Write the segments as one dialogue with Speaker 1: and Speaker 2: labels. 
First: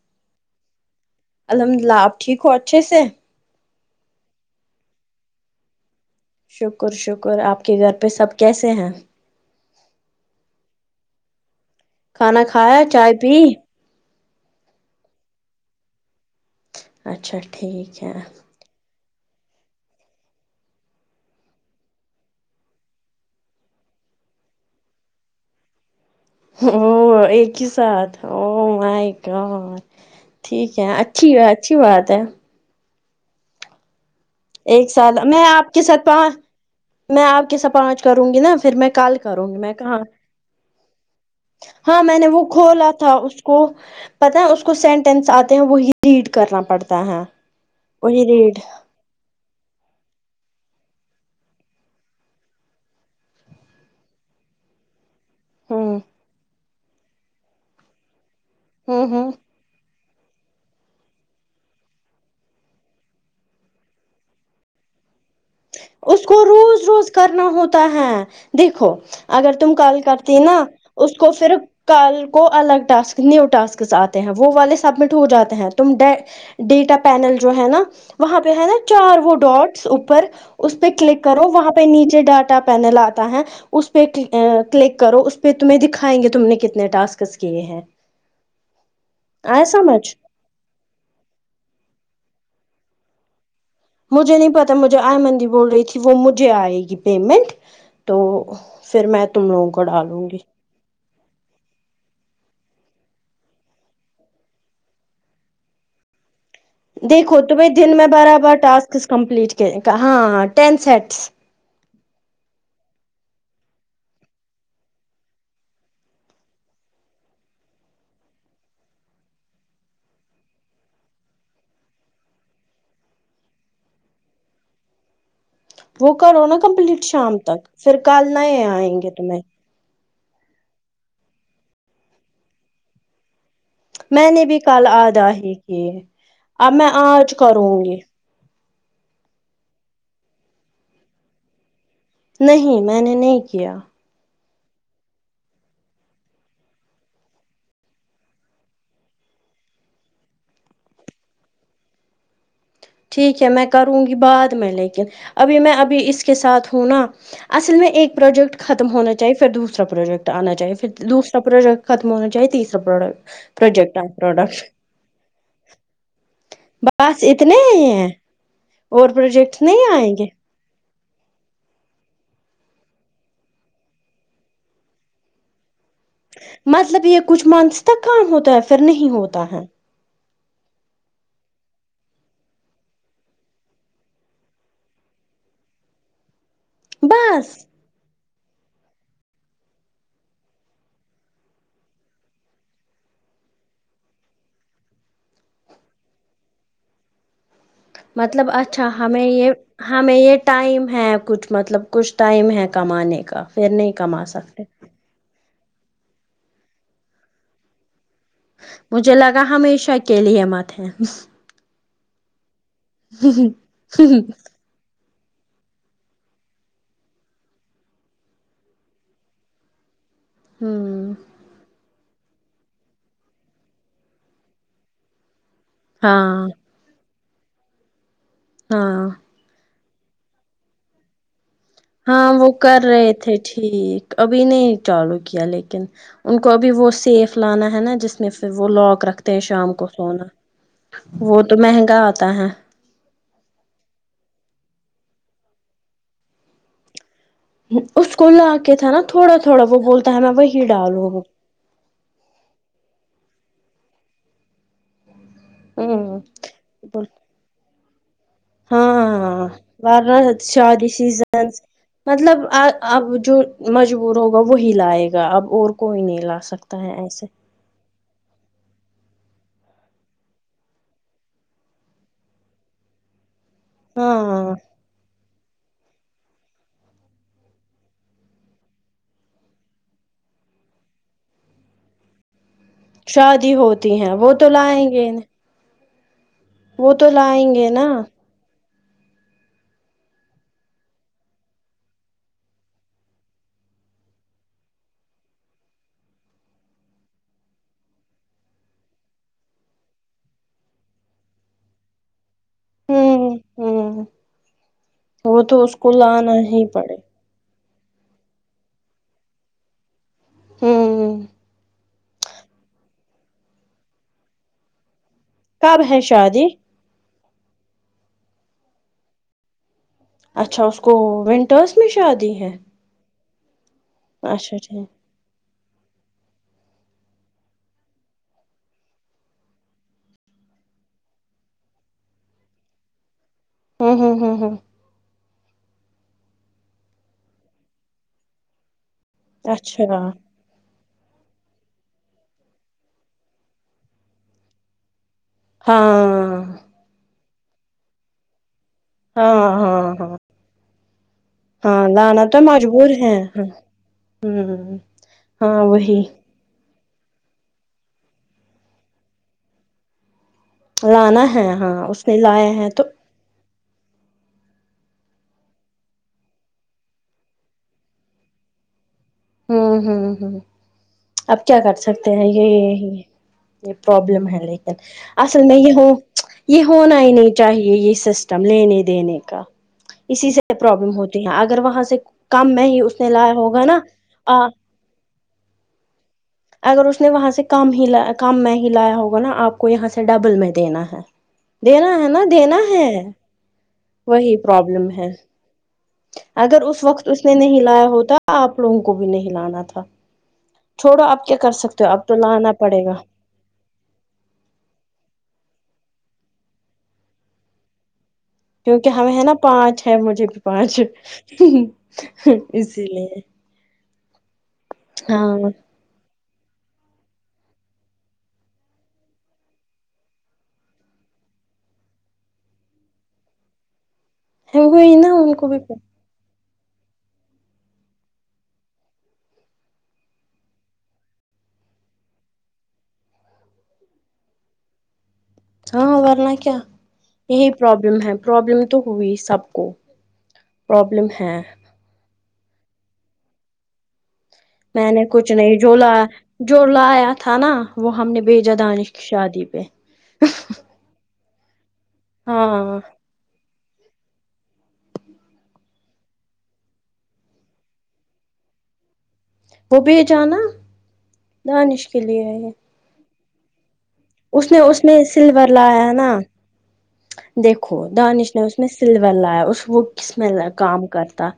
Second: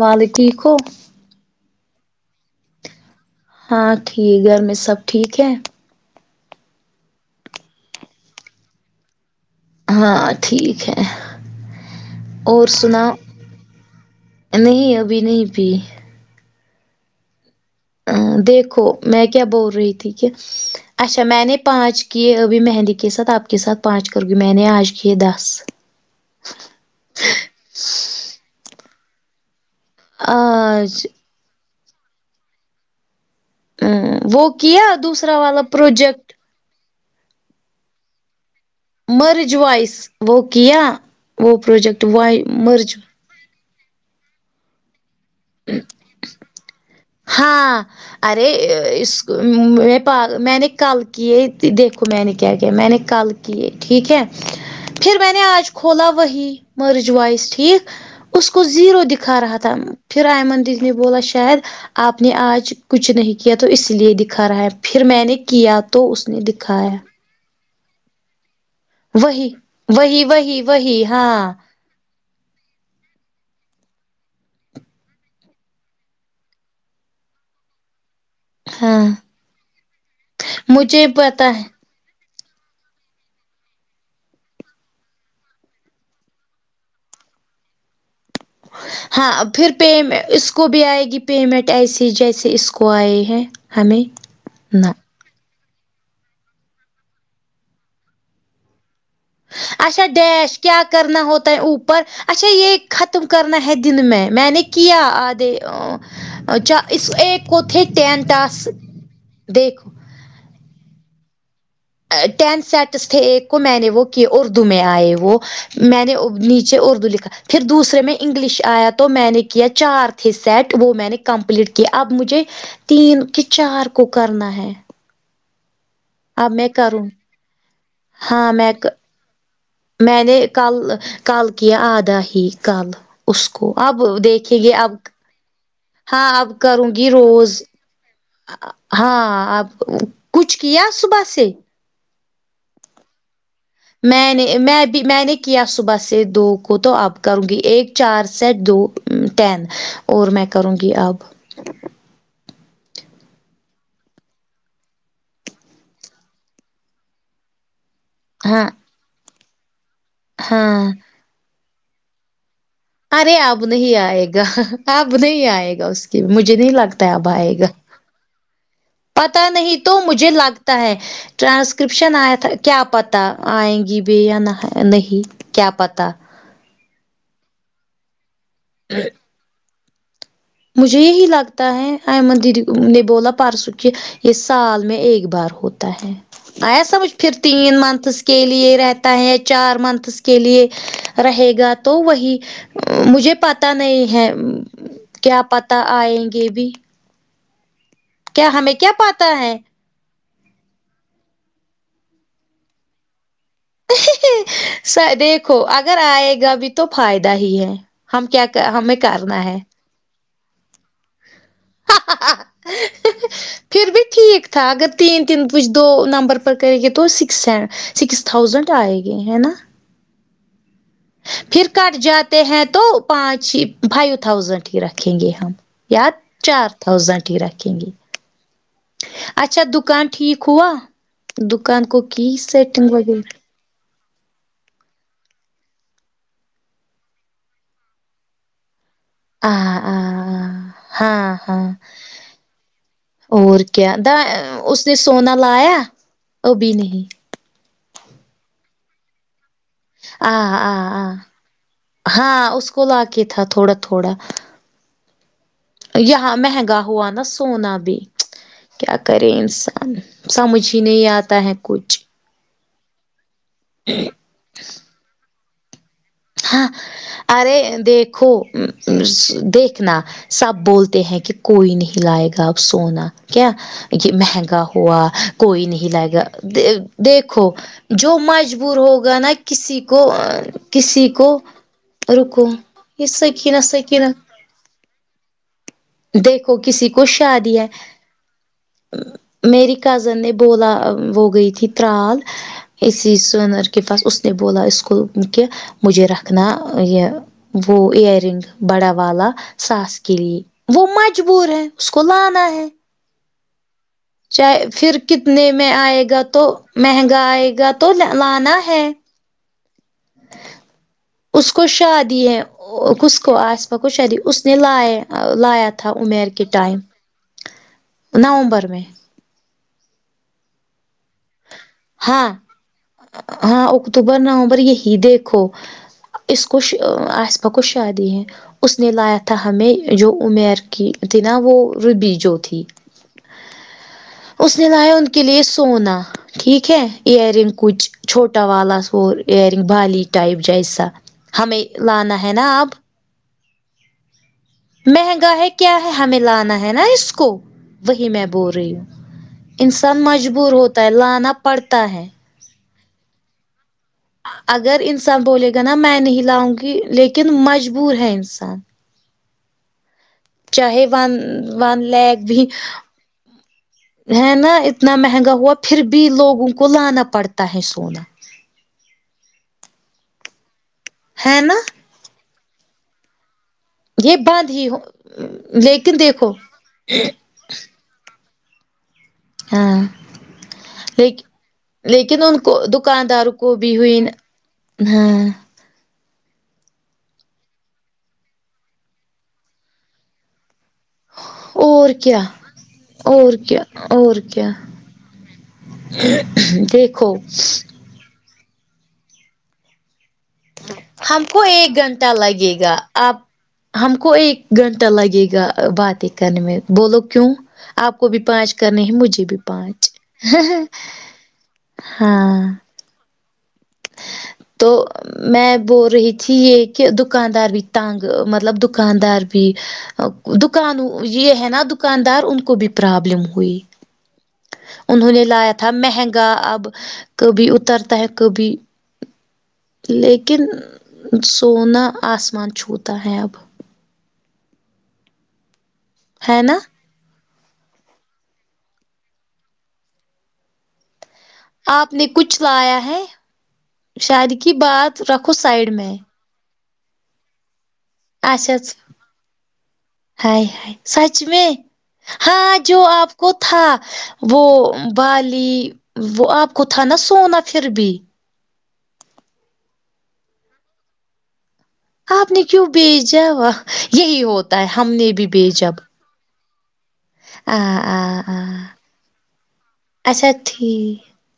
Speaker 1: والے ٹھیک ہو
Speaker 2: الحمد للہ آپ ٹھیک ہو اچھے سے
Speaker 1: ہاں ٹھیک گھر میں سب ٹھیک ہے
Speaker 2: شکر شکر آپ کے گھر پہ سب کیسے ہیں
Speaker 1: ہاں ٹھیک ہے
Speaker 2: کھانا
Speaker 1: اور
Speaker 2: کھایا چائے
Speaker 1: سناؤ
Speaker 2: پی
Speaker 1: نہیں ابھی نہیں پی
Speaker 2: اچھا ٹھیک ہے
Speaker 1: ہاں دیکھو میں کیا بول رہی تھی کہ اچھا میں نے پانچ کیے ابھی مہندی کے ساتھ آپ کے ساتھ پانچ کروں گی میں نے آج کیے دس
Speaker 2: ہوں ایک ہی ساتھ او مائی گاڈ ٹھیک ہے
Speaker 1: آج
Speaker 2: اچھی اچھی بات ہے
Speaker 1: اں وہ کیا
Speaker 2: ایک سال
Speaker 1: دوسرا
Speaker 2: میں
Speaker 1: والا
Speaker 2: آپ کے ساتھ
Speaker 1: پروجیکٹ
Speaker 2: پانچ میں آپ کے ساتھ پانچ کروں گی نا پھر میں کال کروں
Speaker 1: مرج
Speaker 2: گی میں کام
Speaker 1: وائس وہ کیا وہ
Speaker 2: ہاں
Speaker 1: پروجیکٹ
Speaker 2: میں نے
Speaker 1: وائی
Speaker 2: وہ کھولا
Speaker 1: مرج
Speaker 2: تھا کو پتہ ہے اس کو سینٹینس آتے ہیں وہی ریڈ کرنا پڑ
Speaker 1: ہاں ارے ا اس میں نے کل کی ہے دیکھو میں نے کیا کیا میں نے کل کیے ٹھیک ہے پھر میں نے آج
Speaker 2: ہوں
Speaker 1: کھولا وہی مرج وائس ٹھیک اس کو زیرو
Speaker 2: ہوں ہوں
Speaker 1: دکھا رہا تھا تھم پھر آیمن دیدی نے بولا شاید آپ نے آج کچھ نہیں کیا تو اس لیے دکھا رہا ہے پھر میں نے کیا تو اس نے
Speaker 2: کو روز
Speaker 1: دکھایا
Speaker 2: روز کرنا ہوتا ہے دیکھو
Speaker 1: وہی
Speaker 2: اگر تم کل
Speaker 1: وہی
Speaker 2: کرتی
Speaker 1: وہی
Speaker 2: نا
Speaker 1: وہی
Speaker 2: اس کو
Speaker 1: ہاں
Speaker 2: پھر کل کو الگ ٹاسک نیو ٹسک آتے ہیں وہ والے سبمٹ ہو جاتے ہیں تم ڈے ڈیٹا پینل جو ہے نا وہاں پہ ہے نا
Speaker 1: ہاں
Speaker 2: چار وہ ڈاٹس اوپر اس پہ
Speaker 1: مجھے
Speaker 2: کلک کرو
Speaker 1: پتا ہے
Speaker 2: وہاں پہ نیچے ڈاٹا پینل آتا ہے اس پہ کلک کرو اس پہ تمہیں دکھائیں گے تم نے کتنے ٹاسک کیے ہیں
Speaker 1: ہاں
Speaker 2: آیا
Speaker 1: پھر پے
Speaker 2: سمجھ
Speaker 1: میں اس اس کوبھی آئے گی پیمنٹ ایسی جیسے اس کو آئے ہیں ہمیں
Speaker 2: مجھے نہیں پتا
Speaker 1: نہ
Speaker 2: مجھے ائمن دی بول رہی تھی وہ مجھے آئے گی پیمنٹ تو پھر میں تم لوگوں کو
Speaker 1: اچھا
Speaker 2: ڈالوں گی
Speaker 1: ڈیش کیا کرنا ہوتا ہے اوپر اچھا یہ ختم کرنا ہے دن میں میں نے کیا آدھے ا چا اس
Speaker 2: دیکھوں
Speaker 1: ایک
Speaker 2: تم
Speaker 1: کو تھے
Speaker 2: دن میں
Speaker 1: ٹین
Speaker 2: بارہ بار ٹاسک کمپلیٹ
Speaker 1: دیکھو
Speaker 2: کر ہاں ٹین سیٹس
Speaker 1: ٹین سیٹس تھے ایک کو میں نے وہ کیے اردو میں آئے وہ میں نے نیچے اردو لکھا پھر دوسرے میں انگلش آیا تو میں نے کیا چار تھے سیٹ وہ میں نے کمپلیٹ کیا اب مجھے تین کہ چار کو کرنا ہے
Speaker 2: وہ کرو
Speaker 1: اب
Speaker 2: نا
Speaker 1: میں
Speaker 2: کمپلیٹ
Speaker 1: کروں
Speaker 2: شام تک پھر کل
Speaker 1: ہاں
Speaker 2: نہیںئے
Speaker 1: میں ک
Speaker 2: آئیں گے تمہیں
Speaker 1: میں نے کل کل کیا آدھا ہی کل اس کو اب
Speaker 2: میں نے
Speaker 1: دیکھے
Speaker 2: بھی
Speaker 1: گی
Speaker 2: کل
Speaker 1: اب
Speaker 2: آدھا ہی کیے
Speaker 1: ہاں اب
Speaker 2: میں
Speaker 1: کروں گی
Speaker 2: آج
Speaker 1: روز
Speaker 2: کروں گی
Speaker 1: ہاں اب کچھ کیا صبح سے
Speaker 2: نہیں میں نے نہیں کیا
Speaker 1: میں نے میں بھی میں نے کیا صبح سے دو کو تو اب کروں گی ایک چار سیٹ دو ٹین اور میں کروں گی اب
Speaker 2: ٹھیک ہے میں کروں گی بعد میں لیکن ابھی میں ابھی اس کے ساتھ ہوں نا اصل میں ایک پرجیکٹ
Speaker 1: ہاں
Speaker 2: ختم ہونا چاہیے پھر دوسرا پرجیکٹ آنا چاہیے
Speaker 1: ہاں
Speaker 2: دوسرا پرجیکٹ ختم ہو چیے تیسرا
Speaker 1: ارے
Speaker 2: پروڈکٹ
Speaker 1: اب نہیں
Speaker 2: پروجیکٹ
Speaker 1: آئے گا
Speaker 2: پروڈکٹ
Speaker 1: اب نہیں آئے گا اس کے بھی مجھے نہیں لگتا
Speaker 2: بس
Speaker 1: اب آئے
Speaker 2: اتنے
Speaker 1: آ گا
Speaker 2: ہی ہیں اور
Speaker 1: پتا
Speaker 2: پروجیکٹ
Speaker 1: نہیں تو
Speaker 2: آئیں گے
Speaker 1: مجھے لگتا ہے ٹرانسکرپشن آیا کیا پت آئیں گی بھی یا نہ نہیں کیا پتا
Speaker 2: مطلب یہ کچھ منٹھس تک کام ہوتا ہے پھر نہیں ہوتا ہے
Speaker 1: مجھے یہی لگتا ہے احمد دیدی نے بولا پرسوں کی یہ سال میں ایک بار ہوتا ہے آیا سمجھ پھر
Speaker 2: بس
Speaker 1: تین منتھس کے لیے رہتا ہے چار منتھس کے لیے رہے گا تو وہی مجھے پتا نہیں ہے کیا پتہ آئیں گے بھی کیا
Speaker 2: مطلب اچھا
Speaker 1: کیا
Speaker 2: ہمیں
Speaker 1: پتا
Speaker 2: یہ
Speaker 1: ہے
Speaker 2: ہمیں یہ ٹائم ہے کچھ مطلب کچھ ٹائم ہے کمانے کا پھر نہیں کما سکتے
Speaker 1: سے دیکھوں اگر آئے گا بھی تو فائدہ ہی ہے ہم کیا ہمیں
Speaker 2: مجھے لگا
Speaker 1: کرنا ہے
Speaker 2: ہمیشہ کے لیے مت ہے
Speaker 1: ہاں [unintelligible] تھا اگر تین تین کچھ دو نمبر پر کریں گے تو سکس سکس تھاؤزینڈ آئے گے ہے نا
Speaker 2: ہمم
Speaker 1: پھر کٹ جاتے ہیں تو پانچ ہی فائیو تھاؤزینٹ ہی رکھیں گے ہم یا
Speaker 2: ہاں
Speaker 1: چار تھاؤزینٹ ہی رکھیں گے
Speaker 2: ہاں
Speaker 1: اچھا دکان ٹھیک ہوا دکان کو کی
Speaker 2: ہاں وہ کر
Speaker 1: سیٹنگ
Speaker 2: رہے
Speaker 1: وغیرہ
Speaker 2: تھے ٹھیک ابھی نہیں چالو کیا لیکن ان کو ابھی وہ سیف لانا ہے نا جس میں پھر وہ لاک رکھ شام
Speaker 1: ہاں
Speaker 2: کو سونا
Speaker 1: ہاں ہاں
Speaker 2: وہ تو
Speaker 1: ہاں
Speaker 2: مہنگا آتا ہے
Speaker 1: اور کیا د اس نے سونا لایا ابھی نہیں
Speaker 2: اس کو لا کے تھا نا تھوڑا تھوڑا وہ بولتا ہے
Speaker 1: آ
Speaker 2: میں وہی
Speaker 1: آ آ
Speaker 2: ڈالوں
Speaker 1: ہاں اس کو لوک کے ہی تھا تھوڑا تھوڑا
Speaker 2: ہوں
Speaker 1: یہاں مہنگا ہوا نا سونا بھی
Speaker 2: ہاں
Speaker 1: کیا کرے
Speaker 2: ہاں
Speaker 1: انسان
Speaker 2: ورنا
Speaker 1: سمجھ ہی
Speaker 2: شادی
Speaker 1: نہیں آتا ہے
Speaker 2: سیزنس
Speaker 1: کچھ
Speaker 2: مطلب آ اب جو مجبور ہوگا وہی لائے گا اب اور کوئی نہیں لا
Speaker 1: ہاں
Speaker 2: سکتا ہے ایسے
Speaker 1: ارے دیکھو ام ام دیکھنا سب بولتے ہیں کہ کوئی نہیں لائے گا اب سونا کیا یہ
Speaker 2: ہاں
Speaker 1: مہنگا ہوا کوئی نہیں لائے گا دے دیکھو جو مجبور ہوگا نا کسی کو کسی کو رکو یہ
Speaker 2: شادی
Speaker 1: سکینہ
Speaker 2: ہوتی
Speaker 1: سکینہ
Speaker 2: ہیں وہ تو لائیں گے انہیں
Speaker 1: دیکھو کسی کو
Speaker 2: لائیں
Speaker 1: شادی ہے
Speaker 2: گے نا
Speaker 1: میری کزن نے بولا وہ گئی تھی ترال اسی سونر کے پاس اس نے بولا اسکول کہ مجھے رکھنا یہ وہ ائیر رنگ بڑا والا ساس کے لیے وہ مجبور ہے اس کو لانا ہے
Speaker 2: ہمم ہمم
Speaker 1: چاہے پھر کتنے میں آئے گا تو
Speaker 2: ہی پڑے
Speaker 1: مہنگا آئے گا تو لانا ہے
Speaker 2: ہمم
Speaker 1: اس کو شادی ہے اوک کو آسما کو شادی اس نے لایا لایا
Speaker 2: کب
Speaker 1: تھا
Speaker 2: ہے
Speaker 1: عمیر کے
Speaker 2: شادی
Speaker 1: ٹائم نومبر میں
Speaker 2: اچھا اس کو ونٹرس میں
Speaker 1: ہاں
Speaker 2: شادی ہے
Speaker 1: ہاں اکتوبر
Speaker 2: اچھا
Speaker 1: نومبر
Speaker 2: ٹھیک
Speaker 1: یہی دیکھو اس کوش آسما کو شادی ہے اس نے لایا تھا ہمیں جو عمیر کی تھی نا وہ ربی جو تھی
Speaker 2: ہوں ہوں ہوں
Speaker 1: اس نے لایا ان کے لیے سونا ٹھیک ہے ایئر رنگ کچھ چھوٹا والا سو ایئرنگ
Speaker 2: اچھا
Speaker 1: بالی
Speaker 2: ہاں
Speaker 1: ٹائپ جیسا ہمیں لانا ہے نا اب مہنگا ہے کیا ہے ہمیں لانا ہے نا اس کو وہی میں بول رہی ہوں
Speaker 2: ہاں ہاں
Speaker 1: انسان
Speaker 2: ہاں
Speaker 1: مجبور ہوتا ہے لانا پڑتا
Speaker 2: ہاں
Speaker 1: ہے
Speaker 2: لانا تو مجبور ہیں ہاں
Speaker 1: اگر انسان بولے گا نا میں
Speaker 2: وہی
Speaker 1: نہیں لاؤں گی لیکن مجبور ہے انسان چاہے ون
Speaker 2: لانا ہے ہاں
Speaker 1: ون
Speaker 2: اس نے
Speaker 1: لکھ بھی
Speaker 2: لایا ہے تو
Speaker 1: ہے نا اتنا مہنگا ہوا پھر بھی لوگوں کو لانا پڑتا ہے سونا
Speaker 2: ہوں ہوں ہوں
Speaker 1: ہے
Speaker 2: اب
Speaker 1: نا
Speaker 2: کیا کر سکتے ہیں یہ ہی یہ پرابلم ہے
Speaker 1: بند ہی
Speaker 2: لیکن
Speaker 1: ہو
Speaker 2: اصل میں یہ ہو
Speaker 1: لیکن دیکھو
Speaker 2: یہ ہونا ہی نہیں چاہیے یہ سسٹم لینے دینے کا
Speaker 1: ہاں
Speaker 2: اسی سے پرابلم
Speaker 1: لیک
Speaker 2: ہوتی ہے اگر وہاں سے
Speaker 1: لیکن ان
Speaker 2: کم
Speaker 1: کو
Speaker 2: میں ہی اس نے لایا
Speaker 1: دکانداروں کو
Speaker 2: ہوگا
Speaker 1: بھی
Speaker 2: نا
Speaker 1: ہوئی
Speaker 2: آں
Speaker 1: ہاں
Speaker 2: اگر اس نے وہاں سے کم ہی لا کم میں ہی لایا ہوگا نا آپ کو یہاں سے ڈبل میں دینا ہے
Speaker 1: اور
Speaker 2: دینا ہے
Speaker 1: کیا
Speaker 2: نا دینا ہے
Speaker 1: اور کیا اور
Speaker 2: وہی
Speaker 1: کیا
Speaker 2: پرابلم ہے اگر اس وقت
Speaker 1: دیکھو
Speaker 2: اس نے نہیں لایا ہوتا آپ لوگوں کو بھی نہیں لانا تھا چھوڑو
Speaker 1: ہم
Speaker 2: آپ کیا
Speaker 1: کو
Speaker 2: کر
Speaker 1: ایک
Speaker 2: سکتے ہو اب
Speaker 1: گھنٹہ
Speaker 2: تو لانا
Speaker 1: لگے گا
Speaker 2: پڑے
Speaker 1: آپ ہم کو ایک گھنٹہ لگے گا باتیں کرنے میں بولو کیوں آپ کو بھی پانچ کرنے
Speaker 2: کیونکہ
Speaker 1: ہیں
Speaker 2: ہم ہے
Speaker 1: مجھے
Speaker 2: نا
Speaker 1: بھی
Speaker 2: پانچ ہے مجھے بھی پانچ
Speaker 1: ہاں
Speaker 2: اسی لیے
Speaker 1: تو
Speaker 2: ہاں
Speaker 1: میں بول رہی تھی یہ کہ دکاندار بھی تنگ مطلب دکاندار بھی دکان یہ ہے نا دکاندار ان کو بھی پرابلم ہوئی
Speaker 2: وہی نا
Speaker 1: انہوں نے
Speaker 2: ان کو
Speaker 1: لایا
Speaker 2: بھی
Speaker 1: تھا مہنگا اب کبھی اترتا ہے کبھی لیکن سونا آسمان چھوتا ہے اب
Speaker 2: ہاں ورنہ
Speaker 1: ہے
Speaker 2: کیا
Speaker 1: نا
Speaker 2: یہی پرابلم ہے پرابلم تو ہوئی سب کو پرابلم ہے
Speaker 1: آپ نے کچھ لایا ہے شادی کی
Speaker 2: میں
Speaker 1: بات
Speaker 2: نے
Speaker 1: رکھو
Speaker 2: کچھ نہیں
Speaker 1: سائڈ
Speaker 2: جو
Speaker 1: میں
Speaker 2: لایا جو لایا تھا نا وہ ہم نے بھیجا
Speaker 1: اچھا
Speaker 2: دانش کی شادی پہ
Speaker 1: ہائے ہائے سچ میں ہاں جو آپ کو تھا وہ بالی وہ آپ کو تھا نا سونا پھر بھی
Speaker 2: وہ بیچا نا دانش کے لیے
Speaker 1: آپ نے
Speaker 2: ہے
Speaker 1: کیوں بیچا یہی
Speaker 2: اس
Speaker 1: ہوتا ہے
Speaker 2: اس
Speaker 1: ہم نے بھی
Speaker 2: سلور
Speaker 1: بیچا
Speaker 2: لایا نا دیکھو دانش نے اس میں سلور لایا اس وہ کس میں
Speaker 1: اچھا
Speaker 2: کام
Speaker 1: ٹھیک
Speaker 2: کرتا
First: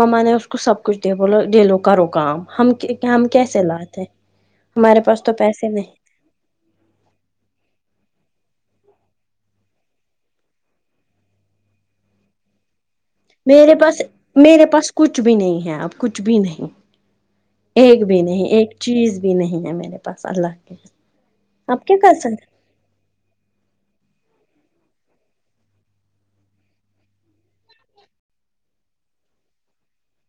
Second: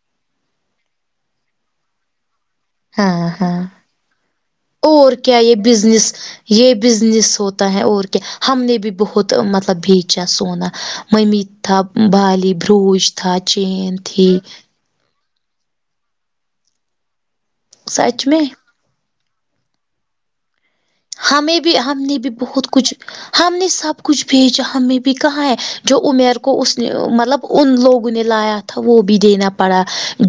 Speaker 2: مما نے اس کو سب کچھ دیا بولو یہ لو کروکام ہم ہم
Speaker 1: ہاں
Speaker 2: کیسے
Speaker 1: ہاں
Speaker 2: لاتے ہیں ہمارے
Speaker 1: اور
Speaker 2: پاس تو
Speaker 1: کیا یہ
Speaker 2: پیسے نہیں
Speaker 1: بزنس یہ بزنس ہوتا ہے اور کیا ہم نے بھی بہت مطلب بیچا سونا ممی تھا بالی بروج تھا
Speaker 2: میرے
Speaker 1: چین
Speaker 2: پاس
Speaker 1: تھی
Speaker 2: میرے پاس کچھ بھی نہیں ہے اب کچھ بھی نہیں ایک بھی
Speaker 1: سچ میں
Speaker 2: نہیں ایک چیز بھی نہیں ہے میرے پاس اللہ کے
Speaker 1: ہمیں بھی
Speaker 2: آپ کیا
Speaker 1: ہم نے
Speaker 2: کر
Speaker 1: بھی
Speaker 2: سکتے
Speaker 1: بہت کچھ ہم نے سب کچھ بیچا ہم نے بھی کہاں ہے جو عمیر کو اس نے مطلب ان لوگوں نے لایا تھا وہ بھی دینا پڑا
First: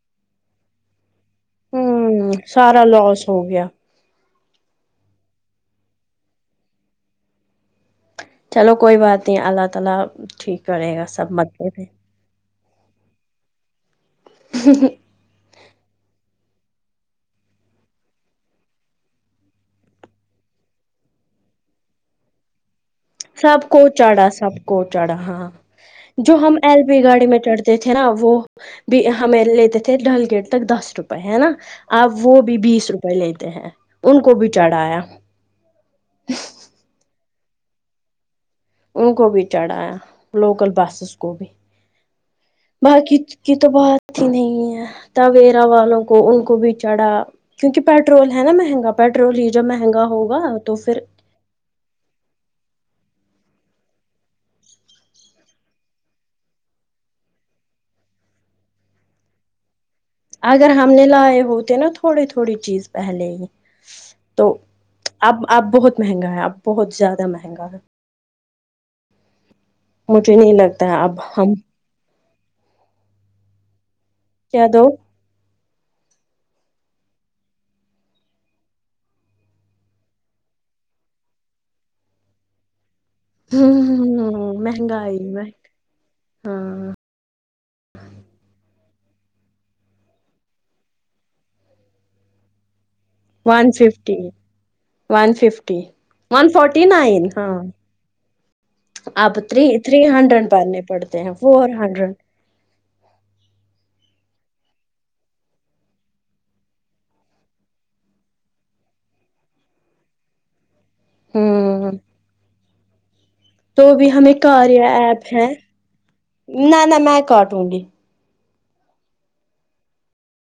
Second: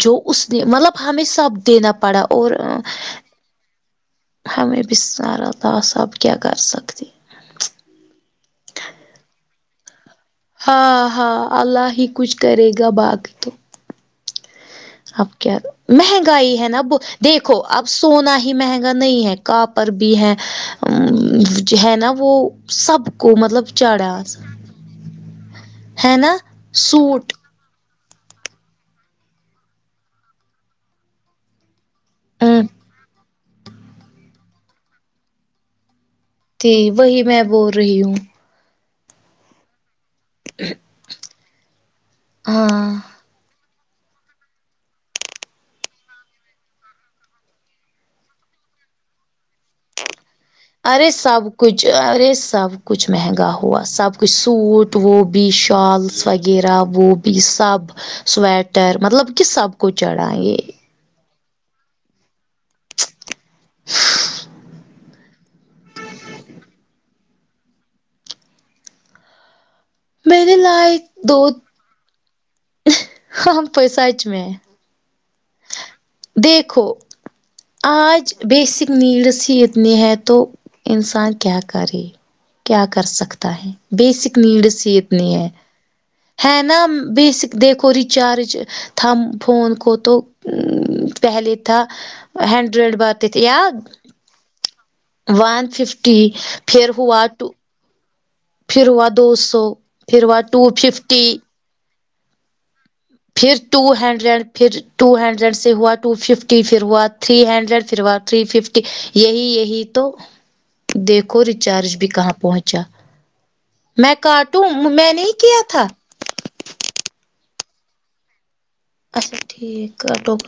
Speaker 1: جو اس نے مطلب ہمیں سب دینا پڑا
Speaker 2: ہوں
Speaker 1: اور
Speaker 2: سارا لوس ہو گیا
Speaker 1: ہمیں بھی سارا لوس سب کیا کر سکتے
Speaker 2: چلو کوئی بات نہیں اللہ تعالی ٹھیک کرے
Speaker 1: ہاں
Speaker 2: گا سب
Speaker 1: ہاں
Speaker 2: مسئلے
Speaker 1: اللہ
Speaker 2: پہ
Speaker 1: ہی کچھ کرے گا باقی تو
Speaker 2: ہ
Speaker 1: اب کیا مہنگائی ہے نا دیکھو اب سونا ہی مہنگا نہیں ہے کا پر بھی ہے جو ہے نا وہ سب
Speaker 2: سب کو چڑھا سب کو چڑھا ہاں
Speaker 1: ہے
Speaker 2: جو
Speaker 1: نا
Speaker 2: ہم ایل پی گاڑی
Speaker 1: سوٹ
Speaker 2: میں چڑھتے تھے نا وہ بھی ہمیں لیتے تھے ڈل گیٹ تک دس روپئے ہے نا اب وہ
Speaker 1: ا
Speaker 2: بھی بیس روپئے لیتے ہیں ان کو بھی چڑھایا
Speaker 1: ت وہی میں بول رہی ہوں
Speaker 2: ان کو بھی چڑھایا لوکل بسس کو بھی
Speaker 1: ہاں
Speaker 2: باقی کی تو بات ہی نہیں ہے تویرا والوں کو ان کو بھی چڑھا کیونکہ پیٹرول ہے نا مہنگا پیٹرول ہی جب مہنگا ہوگا تو پھر
Speaker 1: ارے سب کچھ ارے سب کچھ مہنگا ہوا سب کچھ سوٹ وہ بھی شال سوغیرہ وہ بھی سب سویٹر مطلب کہ سب کو چڑھا یہ
Speaker 2: اگر ہم نے لائے ہوتے نا تھوڑے تھوڑی چیز پہلے ہی تو اب اب بہت مہنگا ہے اب بہت زیادہ مہنگا ہے مجھے
Speaker 1: میں
Speaker 2: نہیں
Speaker 1: نے
Speaker 2: لگتا ہے
Speaker 1: لائے
Speaker 2: اب
Speaker 1: دو
Speaker 2: ہم
Speaker 1: ہم تو سچ میں
Speaker 2: کیا دو
Speaker 1: دیکھو آج بیسک نیڈس ہی اتنی ہیں تو انسان کیا کرے کیا کر سکتا ہے بیسک
Speaker 2: ہوں
Speaker 1: نیڈس ہی
Speaker 2: مہنگائی
Speaker 1: اتنی ہے
Speaker 2: مہنگ
Speaker 1: ہے نا
Speaker 2: ہاں
Speaker 1: بیسک دیکھو ریچارج تھم فون کو تو وں پہلے تھا ہینڈرڈ بعد
Speaker 2: one fifty one fifty one forty
Speaker 1: پھر
Speaker 2: نائن
Speaker 1: ہوا ٹو
Speaker 2: ہاں
Speaker 1: پھر ہوا دو
Speaker 2: آپ تھری
Speaker 1: سو
Speaker 2: تھری
Speaker 1: پھر ہوا
Speaker 2: ہنڈریڈ
Speaker 1: ٹو
Speaker 2: بننے پڑتے
Speaker 1: ففٹی
Speaker 2: ہیں فور ہنڈریڈ
Speaker 1: پھر ٹو ہنڈریڈ پھر ٹو ہنڈریڈ سے ہوا ٹو ففٹی پھر ہوا تھری ہنڈریڈ پھر ہوا تھری ففٹی یہی یہی تو دیکھو
Speaker 2: ہوں
Speaker 1: ریچارج بھی کہاں پہنچا
Speaker 2: تو بھی
Speaker 1: میں
Speaker 2: ہمیں
Speaker 1: کاٹوں
Speaker 2: کاریہ
Speaker 1: میں نے ہی
Speaker 2: ایپ ہے
Speaker 1: کیا تھا
Speaker 2: نہ نہ میں کاٹوں گی
Speaker 1: اچا ٹھیک کاٹو پھر